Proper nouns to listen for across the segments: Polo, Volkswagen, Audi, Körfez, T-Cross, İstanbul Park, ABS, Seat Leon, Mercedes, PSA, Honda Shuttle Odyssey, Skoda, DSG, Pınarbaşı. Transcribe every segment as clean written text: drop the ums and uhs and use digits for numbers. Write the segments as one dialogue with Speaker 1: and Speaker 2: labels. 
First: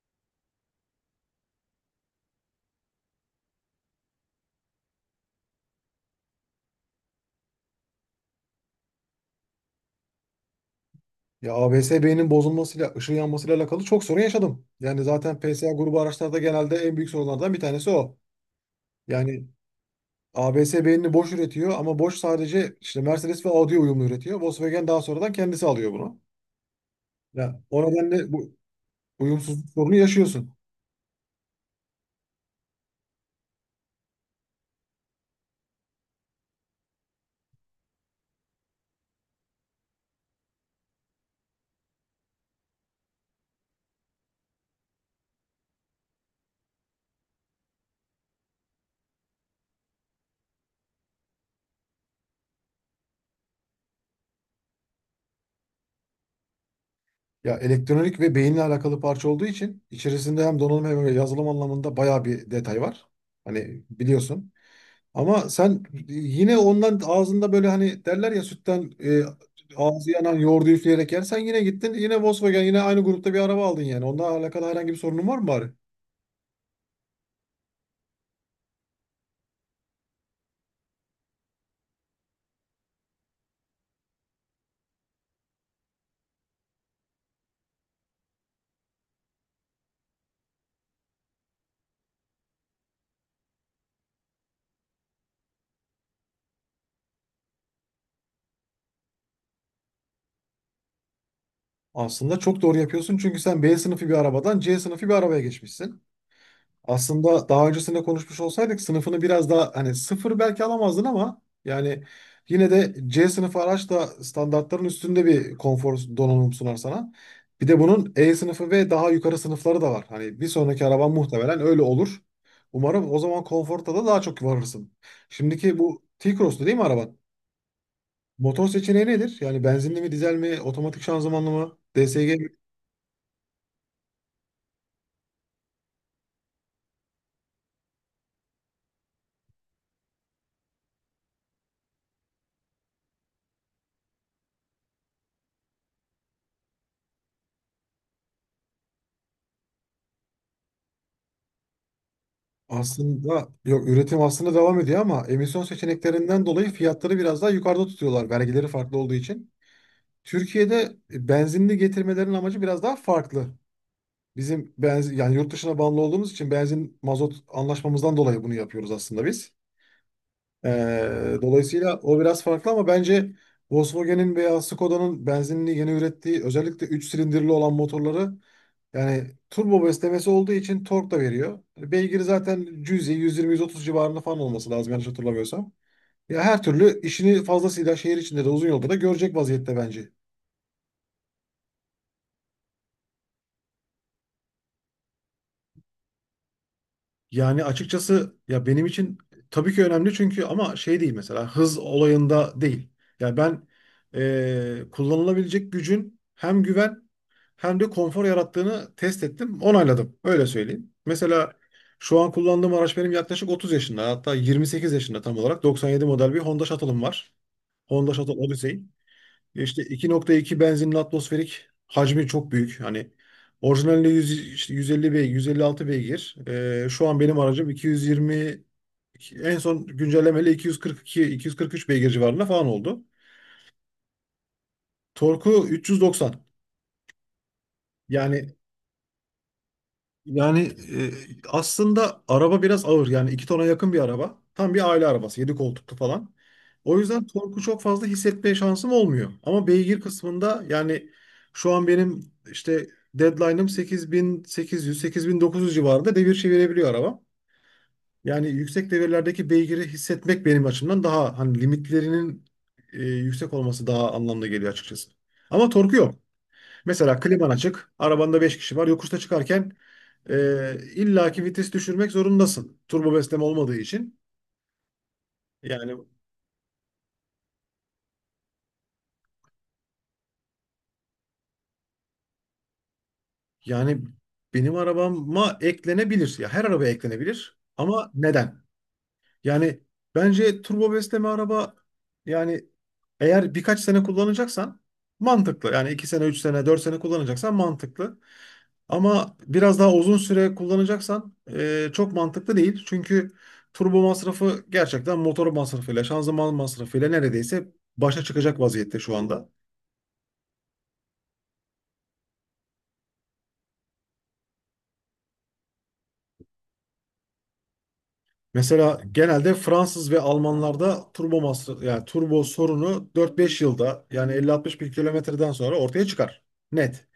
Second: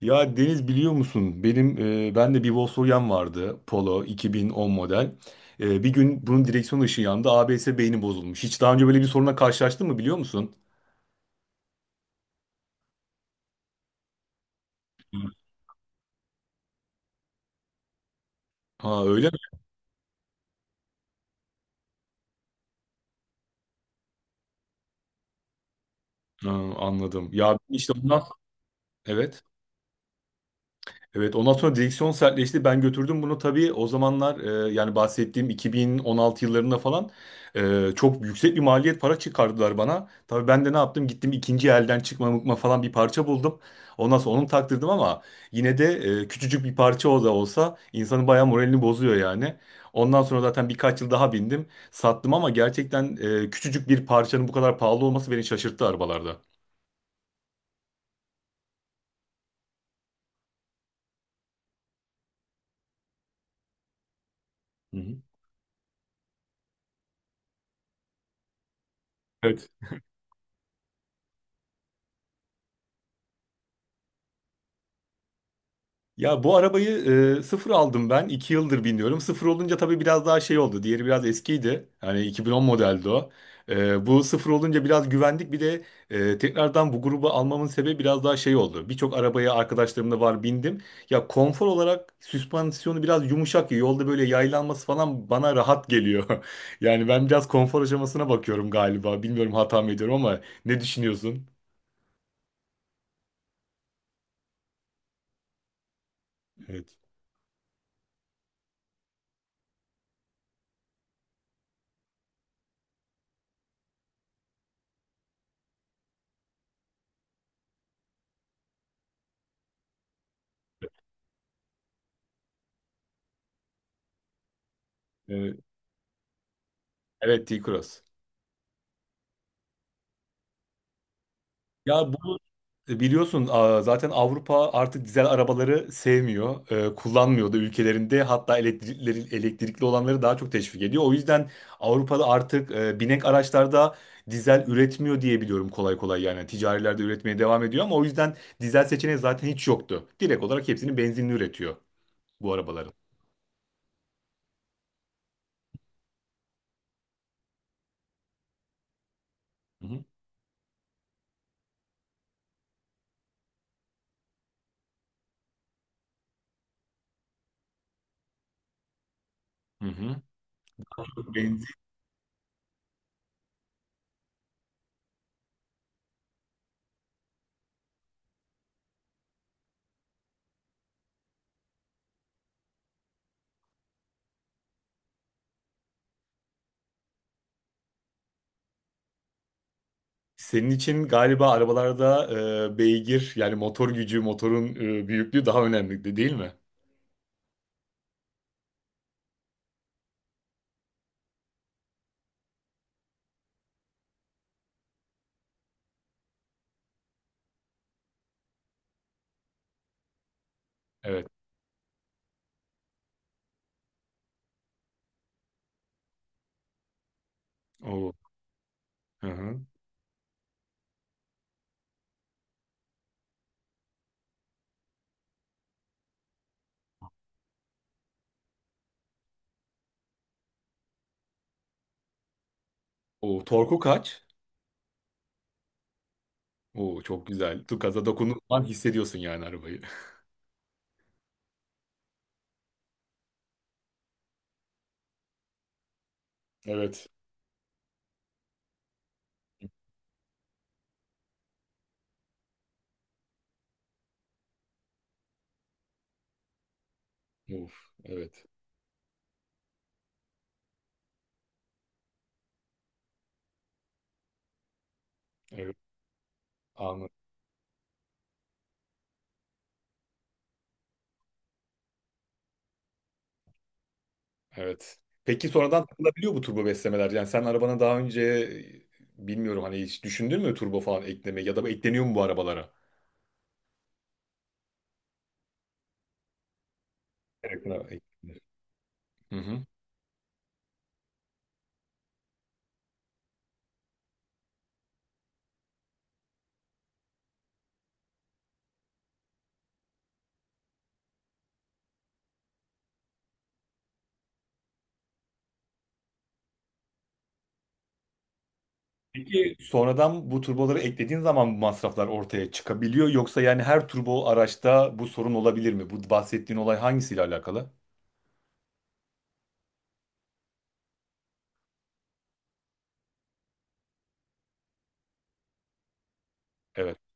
Speaker 1: Ya Deniz biliyor musun? Benim ben de bir Volkswagen vardı Polo 2010 model. Bir gün bunun direksiyon ışığı yandı. ABS beyni bozulmuş. Hiç daha önce böyle bir soruna karşılaştın mı biliyor musun?
Speaker 2: Ya ABS-B'nin bozulmasıyla, ışığı yanmasıyla alakalı çok sorun yaşadım. Yani
Speaker 1: Hı.
Speaker 2: zaten PSA grubu araçlarda genelde en büyük sorunlardan bir tanesi o.
Speaker 1: Ha öyle
Speaker 2: Yani
Speaker 1: mi?
Speaker 2: ABS beynini boş üretiyor ama boş sadece işte Mercedes ve Audi uyumlu üretiyor. Volkswagen daha sonradan kendisi alıyor bunu.
Speaker 1: Ha, anladım. Ya
Speaker 2: Ya o
Speaker 1: işte ondan
Speaker 2: nedenle bu
Speaker 1: evet.
Speaker 2: uyumsuzluk sorunu yaşıyorsun.
Speaker 1: Evet ondan sonra direksiyon sertleşti. Ben götürdüm bunu tabii o zamanlar yani bahsettiğim 2016 yıllarında falan çok yüksek bir maliyet para çıkardılar bana. Tabii ben de ne yaptım gittim ikinci elden çıkma mıkma falan bir parça buldum. Ondan sonra onu taktırdım ama yine de küçücük bir parça o da olsa insanın bayağı moralini bozuyor yani. Ondan sonra zaten birkaç yıl daha bindim sattım ama gerçekten küçücük bir parçanın bu kadar pahalı olması beni şaşırttı arabalarda.
Speaker 2: Ya elektronik ve beyinle alakalı parça olduğu için içerisinde hem donanım hem yazılım anlamında bayağı bir detay var. Hani biliyorsun.
Speaker 1: Hı hı.
Speaker 2: Ama sen yine ondan ağzında böyle hani derler ya sütten
Speaker 1: Evet.
Speaker 2: ağzı yanan yoğurdu üfleyerek yersen yine gittin yine Volkswagen yine aynı grupta bir araba aldın yani. Onunla alakalı herhangi bir sorunun var mı bari?
Speaker 1: Ya bu arabayı sıfır aldım ben. 2 yıldır biniyorum. Sıfır olunca tabii biraz daha şey oldu. Diğeri biraz eskiydi. Hani 2010 modeldi o. Bu sıfır olunca biraz güvendik. Bir de tekrardan bu grubu almamın sebebi biraz daha şey oldu. Birçok arabaya arkadaşlarımla var bindim. Ya konfor olarak süspansiyonu biraz yumuşak. Ya. Yolda böyle yaylanması falan bana rahat geliyor. Yani ben biraz konfor aşamasına bakıyorum galiba. Bilmiyorum hata mı ediyorum ama ne düşünüyorsun?
Speaker 2: Aslında çok doğru yapıyorsun çünkü sen B sınıfı bir arabadan C sınıfı bir arabaya geçmişsin.
Speaker 1: Evet.
Speaker 2: Aslında daha öncesinde konuşmuş olsaydık sınıfını biraz daha hani sıfır belki alamazdın ama yani yine de C sınıfı araç da standartların üstünde bir konfor donanım sunar sana. Bir de bunun E sınıfı ve daha yukarı sınıfları da var. Hani bir sonraki araban muhtemelen öyle olur. Umarım o zaman konforta da daha çok varırsın.
Speaker 1: Evet,
Speaker 2: Şimdiki bu T-Cross'tu değil mi araban?
Speaker 1: evet T-Cross.
Speaker 2: Motor seçeneği nedir? Yani benzinli mi, dizel mi, otomatik şanzımanlı mı,
Speaker 1: Ya
Speaker 2: DSG.
Speaker 1: bu biliyorsun zaten Avrupa artık dizel arabaları sevmiyor, kullanmıyor da ülkelerinde hatta elektrikli, elektrikli olanları daha çok teşvik ediyor. O yüzden Avrupa'da artık binek araçlarda dizel üretmiyor diye biliyorum kolay kolay yani ticarilerde üretmeye devam ediyor ama o yüzden dizel seçeneği zaten hiç yoktu. Direkt olarak hepsini benzinli üretiyor bu arabaların.
Speaker 2: Aslında yok üretim aslında devam ediyor ama emisyon seçeneklerinden dolayı fiyatları biraz daha yukarıda tutuyorlar vergileri farklı olduğu için.
Speaker 1: Hı hı.
Speaker 2: Türkiye'de benzinli getirmelerin amacı biraz daha farklı. Bizim benzin yani yurt dışına bağımlı olduğumuz için benzin mazot anlaşmamızdan dolayı bunu yapıyoruz aslında biz.
Speaker 1: Hı hı. Benzin.
Speaker 2: Dolayısıyla o biraz farklı ama bence Volkswagen'in veya Skoda'nın benzinli yeni ürettiği özellikle 3 silindirli olan motorları yani turbo beslemesi olduğu için tork da veriyor. Beygiri zaten cüzi 120-130 civarında falan olması lazım yanlış hatırlamıyorsam. Ya her türlü işini fazlasıyla şehir içinde de uzun yolda da görecek vaziyette bence.
Speaker 1: Senin için galiba arabalarda beygir yani motor gücü, motorun büyüklüğü daha önemli değil mi?
Speaker 2: Yani açıkçası ya benim için tabii ki önemli çünkü ama şey değil mesela hız olayında değil. Yani ben kullanılabilecek gücün hem güven hem de konfor yarattığını test ettim, onayladım. Öyle söyleyeyim.
Speaker 1: Evet.
Speaker 2: Mesela şu an kullandığım araç benim yaklaşık 30 yaşında hatta 28 yaşında tam olarak 97 model bir Honda Shuttle'ım var.
Speaker 1: Oo.
Speaker 2: Honda Shuttle Odyssey.
Speaker 1: Hı hı.
Speaker 2: Ya İşte 2,2 benzinin atmosferik hacmi çok büyük. Hani orijinalinde 100, işte 150 beygir, 156 beygir. Şu an benim aracım 220, en son güncellemeyle 242, 243 beygir civarında falan oldu.
Speaker 1: O torku kaç?
Speaker 2: Torku 390.
Speaker 1: Oo, çok güzel. Tu gaza dokunduğun
Speaker 2: Yani
Speaker 1: an hissediyorsun yani arabayı.
Speaker 2: Yani e, aslında araba biraz ağır. Yani 2 tona yakın bir araba. Tam bir aile arabası, 7 koltuklu falan. O
Speaker 1: Evet.
Speaker 2: yüzden torku çok fazla hissetmeye şansım olmuyor. Ama beygir kısmında yani şu an benim işte deadline'ım 8.800, 8.900 civarında devir çevirebiliyor araba.
Speaker 1: Uf, evet.
Speaker 2: Yani yüksek devirlerdeki beygiri hissetmek benim açımdan daha hani limitlerinin yüksek olması daha anlamlı geliyor açıkçası. Ama
Speaker 1: Evet.
Speaker 2: torku yok.
Speaker 1: Anladım.
Speaker 2: Mesela kliman açık, arabanda 5 kişi var. Yokuşta çıkarken illaki vites düşürmek zorundasın. Turbo besleme olmadığı için.
Speaker 1: Evet. Peki sonradan
Speaker 2: Yani
Speaker 1: takılabiliyor bu turbo beslemeler. Yani sen arabana daha önce bilmiyorum hani hiç düşündün mü turbo falan eklemeyi ya da bu ekleniyor mu bu arabalara?
Speaker 2: yani benim arabama eklenebilir. Ya her araba eklenebilir.
Speaker 1: Evet. Evet,
Speaker 2: Ama
Speaker 1: eklenir.
Speaker 2: neden?
Speaker 1: Hı hı.
Speaker 2: Yani bence turbo besleme araba yani eğer birkaç sene kullanacaksan mantıklı. Yani 2 sene, 3 sene, 4 sene kullanacaksan mantıklı. Ama biraz daha uzun süre kullanacaksan çok mantıklı değil. Çünkü turbo masrafı gerçekten motor masrafıyla, şanzıman masrafıyla neredeyse başa çıkacak vaziyette şu anda.
Speaker 1: Peki sonradan bu turboları eklediğin zaman bu masraflar ortaya çıkabiliyor yoksa yani her turbo araçta bu sorun olabilir mi? Bu bahsettiğin olay hangisiyle alakalı?
Speaker 2: Mesela genelde Fransız ve Almanlarda turbo masraf yani turbo sorunu 4-5 yılda yani 50-60 bin kilometreden sonra ortaya çıkar.
Speaker 1: Evet.
Speaker 2: Net.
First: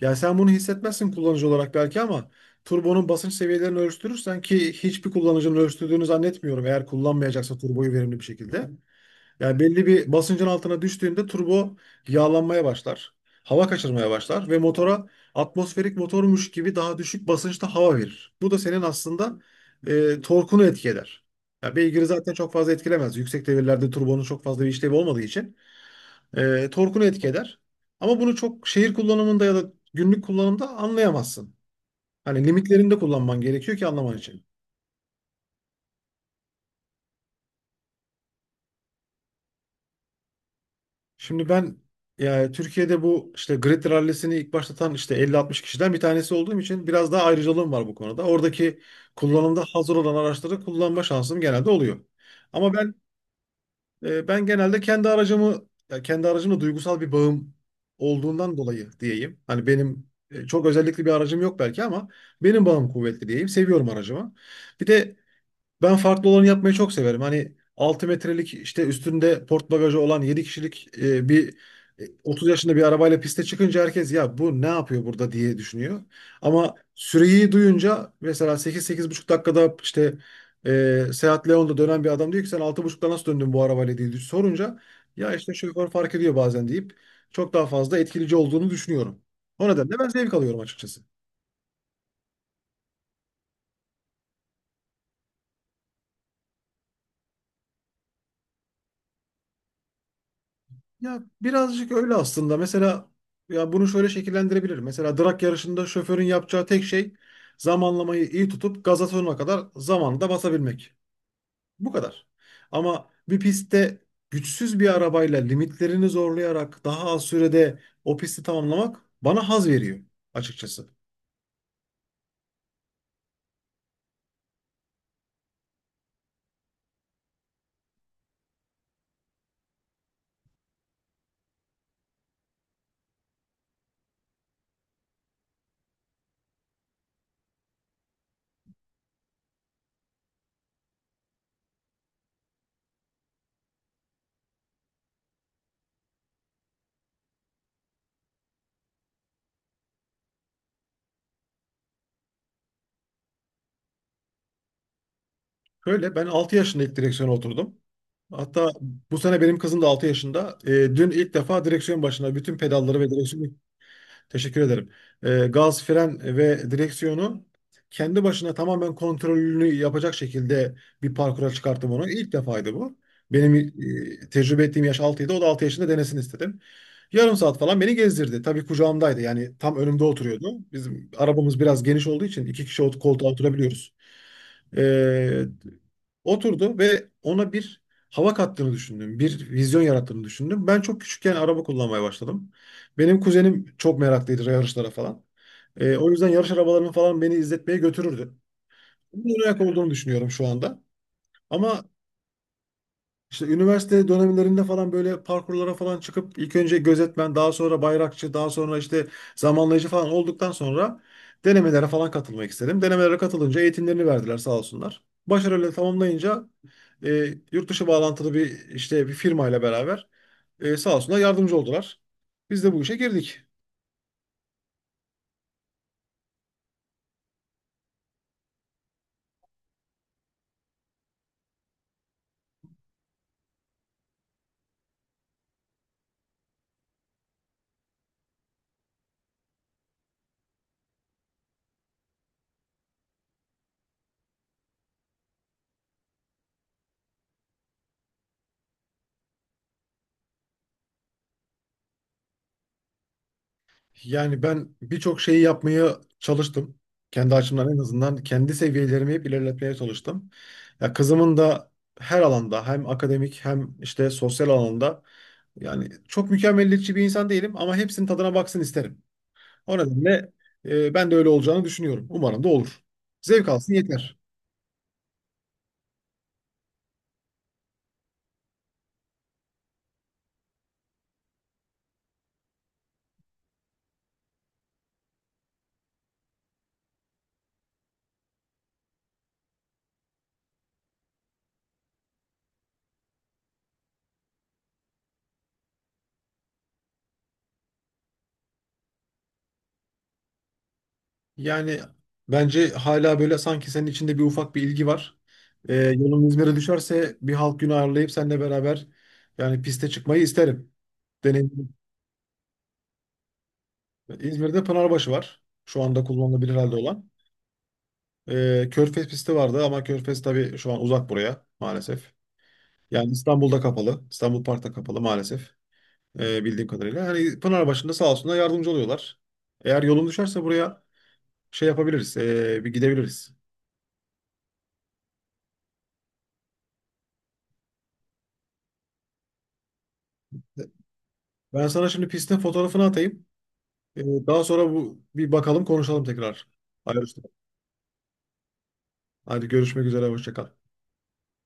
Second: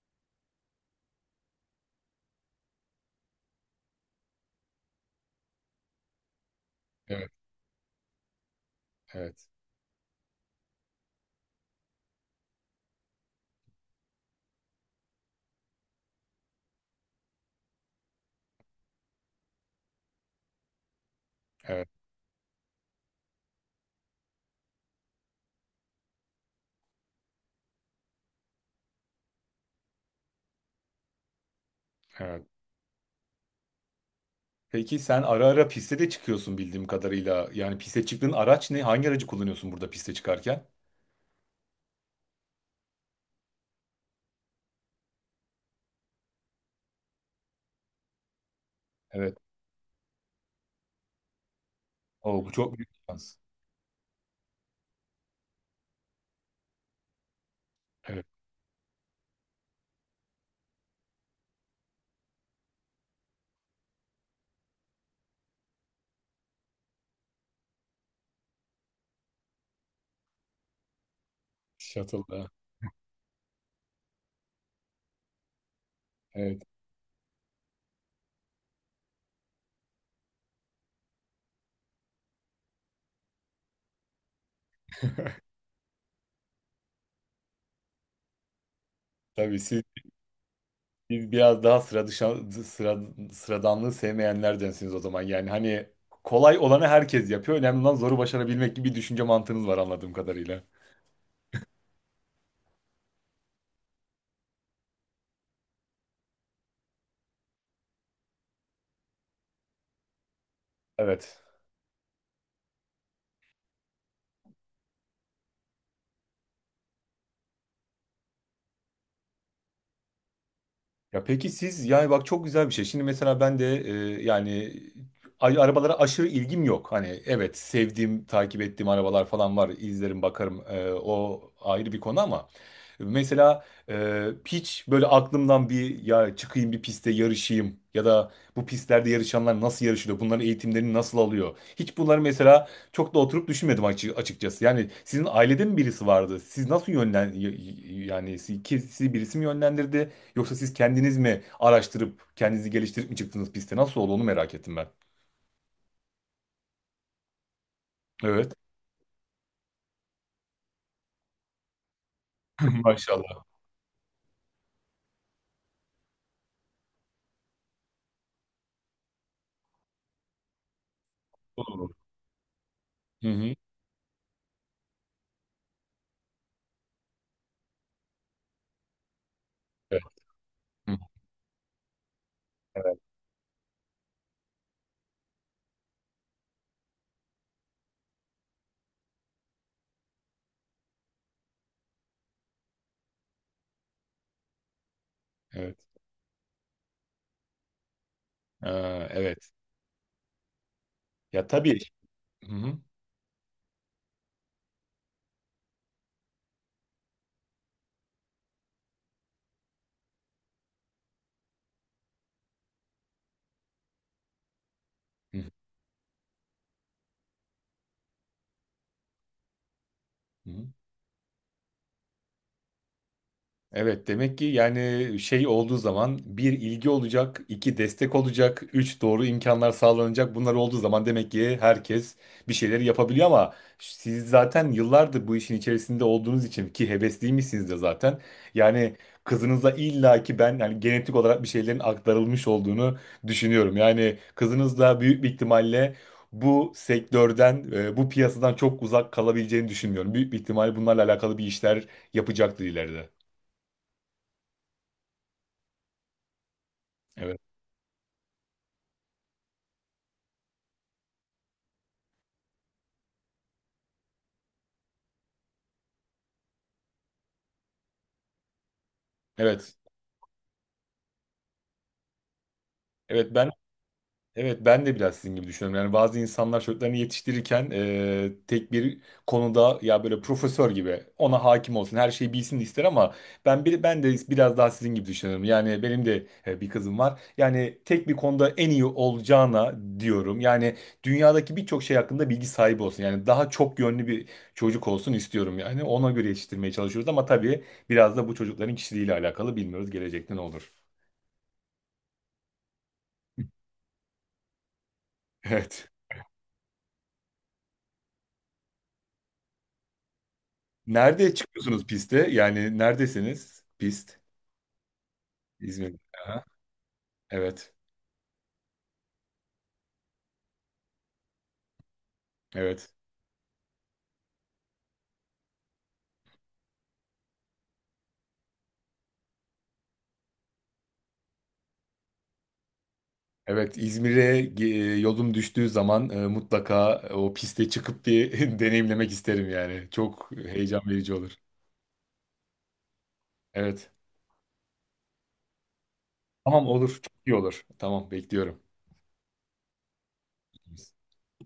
Speaker 2: Yani sen bunu hissetmezsin kullanıcı olarak belki ama turbonun basınç seviyelerini ölçtürürsen ki hiçbir kullanıcının ölçtürdüğünü zannetmiyorum eğer
Speaker 1: Evet.
Speaker 2: kullanmayacaksa turboyu verimli bir şekilde.
Speaker 1: Evet.
Speaker 2: Yani belli bir basıncın altına düştüğünde turbo yağlanmaya başlar. Hava kaçırmaya başlar ve motora atmosferik motormuş gibi daha düşük basınçta hava verir. Bu da senin aslında torkunu etki eder. Ya
Speaker 1: Evet.
Speaker 2: beygiri zaten çok fazla etkilemez. Yüksek devirlerde turbonun çok fazla bir işlevi olmadığı için torkunu etki eder. Ama bunu çok şehir kullanımında ya da günlük kullanımda anlayamazsın.
Speaker 1: Evet.
Speaker 2: Hani limitlerinde kullanman gerekiyor ki anlaman için.
Speaker 1: Peki sen ara ara piste de çıkıyorsun bildiğim kadarıyla. Yani piste çıktığın araç ne? Hangi aracı kullanıyorsun burada piste çıkarken?
Speaker 2: Şimdi ben yani Türkiye'de bu işte grid rallisini ilk başlatan işte 50-60 kişiden bir tanesi olduğum için biraz daha ayrıcalığım var bu konuda. Oradaki
Speaker 1: Evet.
Speaker 2: kullanımda hazır olan araçları kullanma şansım genelde oluyor.
Speaker 1: Oo, bu
Speaker 2: Ama
Speaker 1: çok büyük bir
Speaker 2: ben
Speaker 1: şans.
Speaker 2: e, ben genelde kendi aracımı ya kendi aracımla duygusal bir bağım
Speaker 1: Evet.
Speaker 2: olduğundan dolayı diyeyim. Hani benim çok özellikli bir aracım yok belki ama benim bağım kuvvetli diyeyim. Seviyorum aracımı. Bir de ben farklı olanı yapmayı çok severim. Hani 6 metrelik işte üstünde port bagajı olan 7 kişilik bir 30
Speaker 1: Shuttle'da.
Speaker 2: yaşında bir arabayla piste çıkınca herkes ya bu ne yapıyor burada diye düşünüyor.
Speaker 1: Evet.
Speaker 2: Ama süreyi duyunca mesela 8 buçuk dakikada işte Seat Leon'da dönen bir adam diyor ki sen altı buçukta nasıl döndün bu arabayla diye sorunca ya işte şoför fark ediyor bazen deyip çok daha fazla etkileyici olduğunu düşünüyorum.
Speaker 1: Tabii
Speaker 2: O
Speaker 1: siz,
Speaker 2: nedenle ben zevk alıyorum açıkçası.
Speaker 1: biraz daha sıra dışı, sıra, sıradanlığı sevmeyenlerdensiniz o zaman. Yani hani kolay olanı herkes yapıyor. Önemli olan zoru başarabilmek gibi bir düşünce mantığınız var anladığım kadarıyla.
Speaker 2: Ya birazcık öyle aslında. Mesela ya bunu şöyle şekillendirebilirim. Mesela drag yarışında şoförün yapacağı tek şey zamanlamayı iyi tutup gaza sonuna kadar zamanında basabilmek.
Speaker 1: Evet.
Speaker 2: Bu kadar. Ama bir pistte güçsüz bir arabayla limitlerini zorlayarak daha az sürede o pisti tamamlamak bana haz veriyor açıkçası.
Speaker 1: Ya peki siz yani bak çok güzel bir şey. Şimdi mesela ben de yani arabalara aşırı ilgim yok. Hani evet sevdiğim, takip ettiğim arabalar falan var. İzlerim, bakarım. O ayrı bir konu ama mesela hiç böyle aklımdan bir ya çıkayım bir piste yarışayım ya da bu pistlerde yarışanlar nasıl yarışıyor? Bunların eğitimlerini nasıl alıyor? Hiç bunları mesela çok da oturup düşünmedim açıkçası. Yani sizin ailede mi birisi vardı? Siz nasıl yani sizi birisi mi yönlendirdi? Yoksa siz kendiniz mi araştırıp kendinizi geliştirip mi çıktınız piste? Nasıl oldu onu merak ettim ben.
Speaker 2: Şöyle ben 6 yaşında ilk direksiyona oturdum.
Speaker 1: Evet.
Speaker 2: Hatta bu sene benim kızım da 6 yaşında. Dün ilk defa direksiyon başına bütün pedalları ve
Speaker 1: Maşallah.
Speaker 2: direksiyon. Teşekkür ederim. Gaz, fren ve direksiyonu kendi başına tamamen kontrolünü yapacak şekilde bir parkura
Speaker 1: Olur.
Speaker 2: çıkarttım onu. İlk defaydı bu.
Speaker 1: Hı hı.
Speaker 2: Benim tecrübe ettiğim yaş altıydı. O da 6 yaşında denesin istedim. Yarım saat falan beni gezdirdi. Tabii kucağımdaydı. Yani tam
Speaker 1: Evet.
Speaker 2: önümde oturuyordu.
Speaker 1: Hı.
Speaker 2: Bizim arabamız biraz geniş olduğu için iki kişi
Speaker 1: Evet.
Speaker 2: koltuğa oturabiliyoruz. Ee, Oturdu ve ona bir hava kattığını düşündüm. Bir vizyon yarattığını düşündüm. Ben çok küçükken araba kullanmaya başladım. Benim kuzenim çok meraklıydı yarışlara falan.
Speaker 1: Evet.
Speaker 2: O yüzden yarış arabalarını falan beni izletmeye götürürdü.
Speaker 1: Ee,
Speaker 2: Bunun
Speaker 1: evet.
Speaker 2: ayak olduğunu düşünüyorum şu anda.
Speaker 1: Ya tabii.
Speaker 2: Ama
Speaker 1: Hı hı.
Speaker 2: işte üniversite dönemlerinde falan böyle parkurlara falan çıkıp ilk önce gözetmen, daha sonra bayrakçı, daha sonra işte zamanlayıcı falan olduktan sonra denemelere falan katılmak istedim. Denemelere katılınca eğitimlerini verdiler sağ olsunlar.
Speaker 1: Hı
Speaker 2: Başarıyla tamamlayınca yurt dışı bağlantılı bir işte bir firmayla beraber
Speaker 1: hı.
Speaker 2: sağ olsunlar yardımcı oldular. Biz de bu işe girdik.
Speaker 1: Evet demek ki yani şey olduğu zaman bir ilgi olacak, iki destek olacak, üç doğru imkanlar sağlanacak. Bunlar olduğu zaman demek ki herkes bir şeyleri yapabiliyor ama siz zaten yıllardır bu işin içerisinde olduğunuz için ki hevesliymişsiniz de zaten. Yani kızınıza illa ki ben yani genetik olarak bir şeylerin aktarılmış olduğunu düşünüyorum. Yani kızınız da büyük bir ihtimalle bu sektörden, bu piyasadan çok uzak kalabileceğini düşünmüyorum. Büyük bir ihtimalle bunlarla alakalı bir işler yapacaktır ileride.
Speaker 2: Yani ben birçok şeyi yapmaya çalıştım. Kendi
Speaker 1: Evet.
Speaker 2: açımdan en azından kendi seviyelerimi hep ilerletmeye çalıştım. Ya kızımın da her alanda hem akademik hem işte sosyal alanda yani çok mükemmeliyetçi bir insan değilim ama hepsinin tadına baksın isterim.
Speaker 1: Evet.
Speaker 2: O nedenle ben de öyle olacağını düşünüyorum. Umarım da olur.
Speaker 1: Evet ben
Speaker 2: Zevk alsın yeter.
Speaker 1: evet, ben de biraz sizin gibi düşünüyorum. Yani bazı insanlar çocuklarını yetiştirirken tek bir konuda ya böyle profesör gibi ona hakim olsun, her şeyi bilsin ister ama ben de biraz daha sizin gibi düşünüyorum. Yani benim de bir kızım var. Yani tek bir konuda en iyi olacağına diyorum. Yani dünyadaki birçok şey hakkında bilgi sahibi olsun. Yani daha çok yönlü bir çocuk olsun istiyorum yani. Ona göre yetiştirmeye çalışıyoruz ama tabii biraz da bu çocukların kişiliğiyle alakalı bilmiyoruz gelecekte ne olur.
Speaker 2: Yani bence hala böyle sanki senin içinde bir ufak bir ilgi var. E,
Speaker 1: Evet.
Speaker 2: yolun İzmir'e düşerse bir halk günü ayarlayıp seninle beraber yani piste çıkmayı isterim.
Speaker 1: Nerede
Speaker 2: Deneyim.
Speaker 1: çıkıyorsunuz piste? Yani neredesiniz? Pist.
Speaker 2: İzmir'de Pınarbaşı var. Şu
Speaker 1: İzmir.
Speaker 2: anda
Speaker 1: Aha,
Speaker 2: kullanılabilir halde olan.
Speaker 1: evet.
Speaker 2: Körfez pisti vardı ama Körfez tabii şu an uzak buraya maalesef.
Speaker 1: Evet.
Speaker 2: Yani İstanbul'da kapalı. İstanbul Park'ta kapalı maalesef. Bildiğim kadarıyla. Hani Pınarbaşı'nda sağ olsunlar yardımcı oluyorlar. Eğer yolun düşerse buraya şey yapabiliriz. Bir gidebiliriz.
Speaker 1: Evet. İzmir'e yolum düştüğü zaman mutlaka o piste çıkıp bir deneyimlemek isterim yani. Çok heyecan verici olur.
Speaker 2: Ben sana şimdi pistin fotoğrafını atayım.
Speaker 1: Evet.
Speaker 2: Ee, Daha sonra bu bir bakalım konuşalım tekrar.
Speaker 1: Tamam olur.
Speaker 2: Ayrıştık.
Speaker 1: Çok iyi olur. Tamam bekliyorum.
Speaker 2: Hadi görüşmek üzere. Hoşça kal.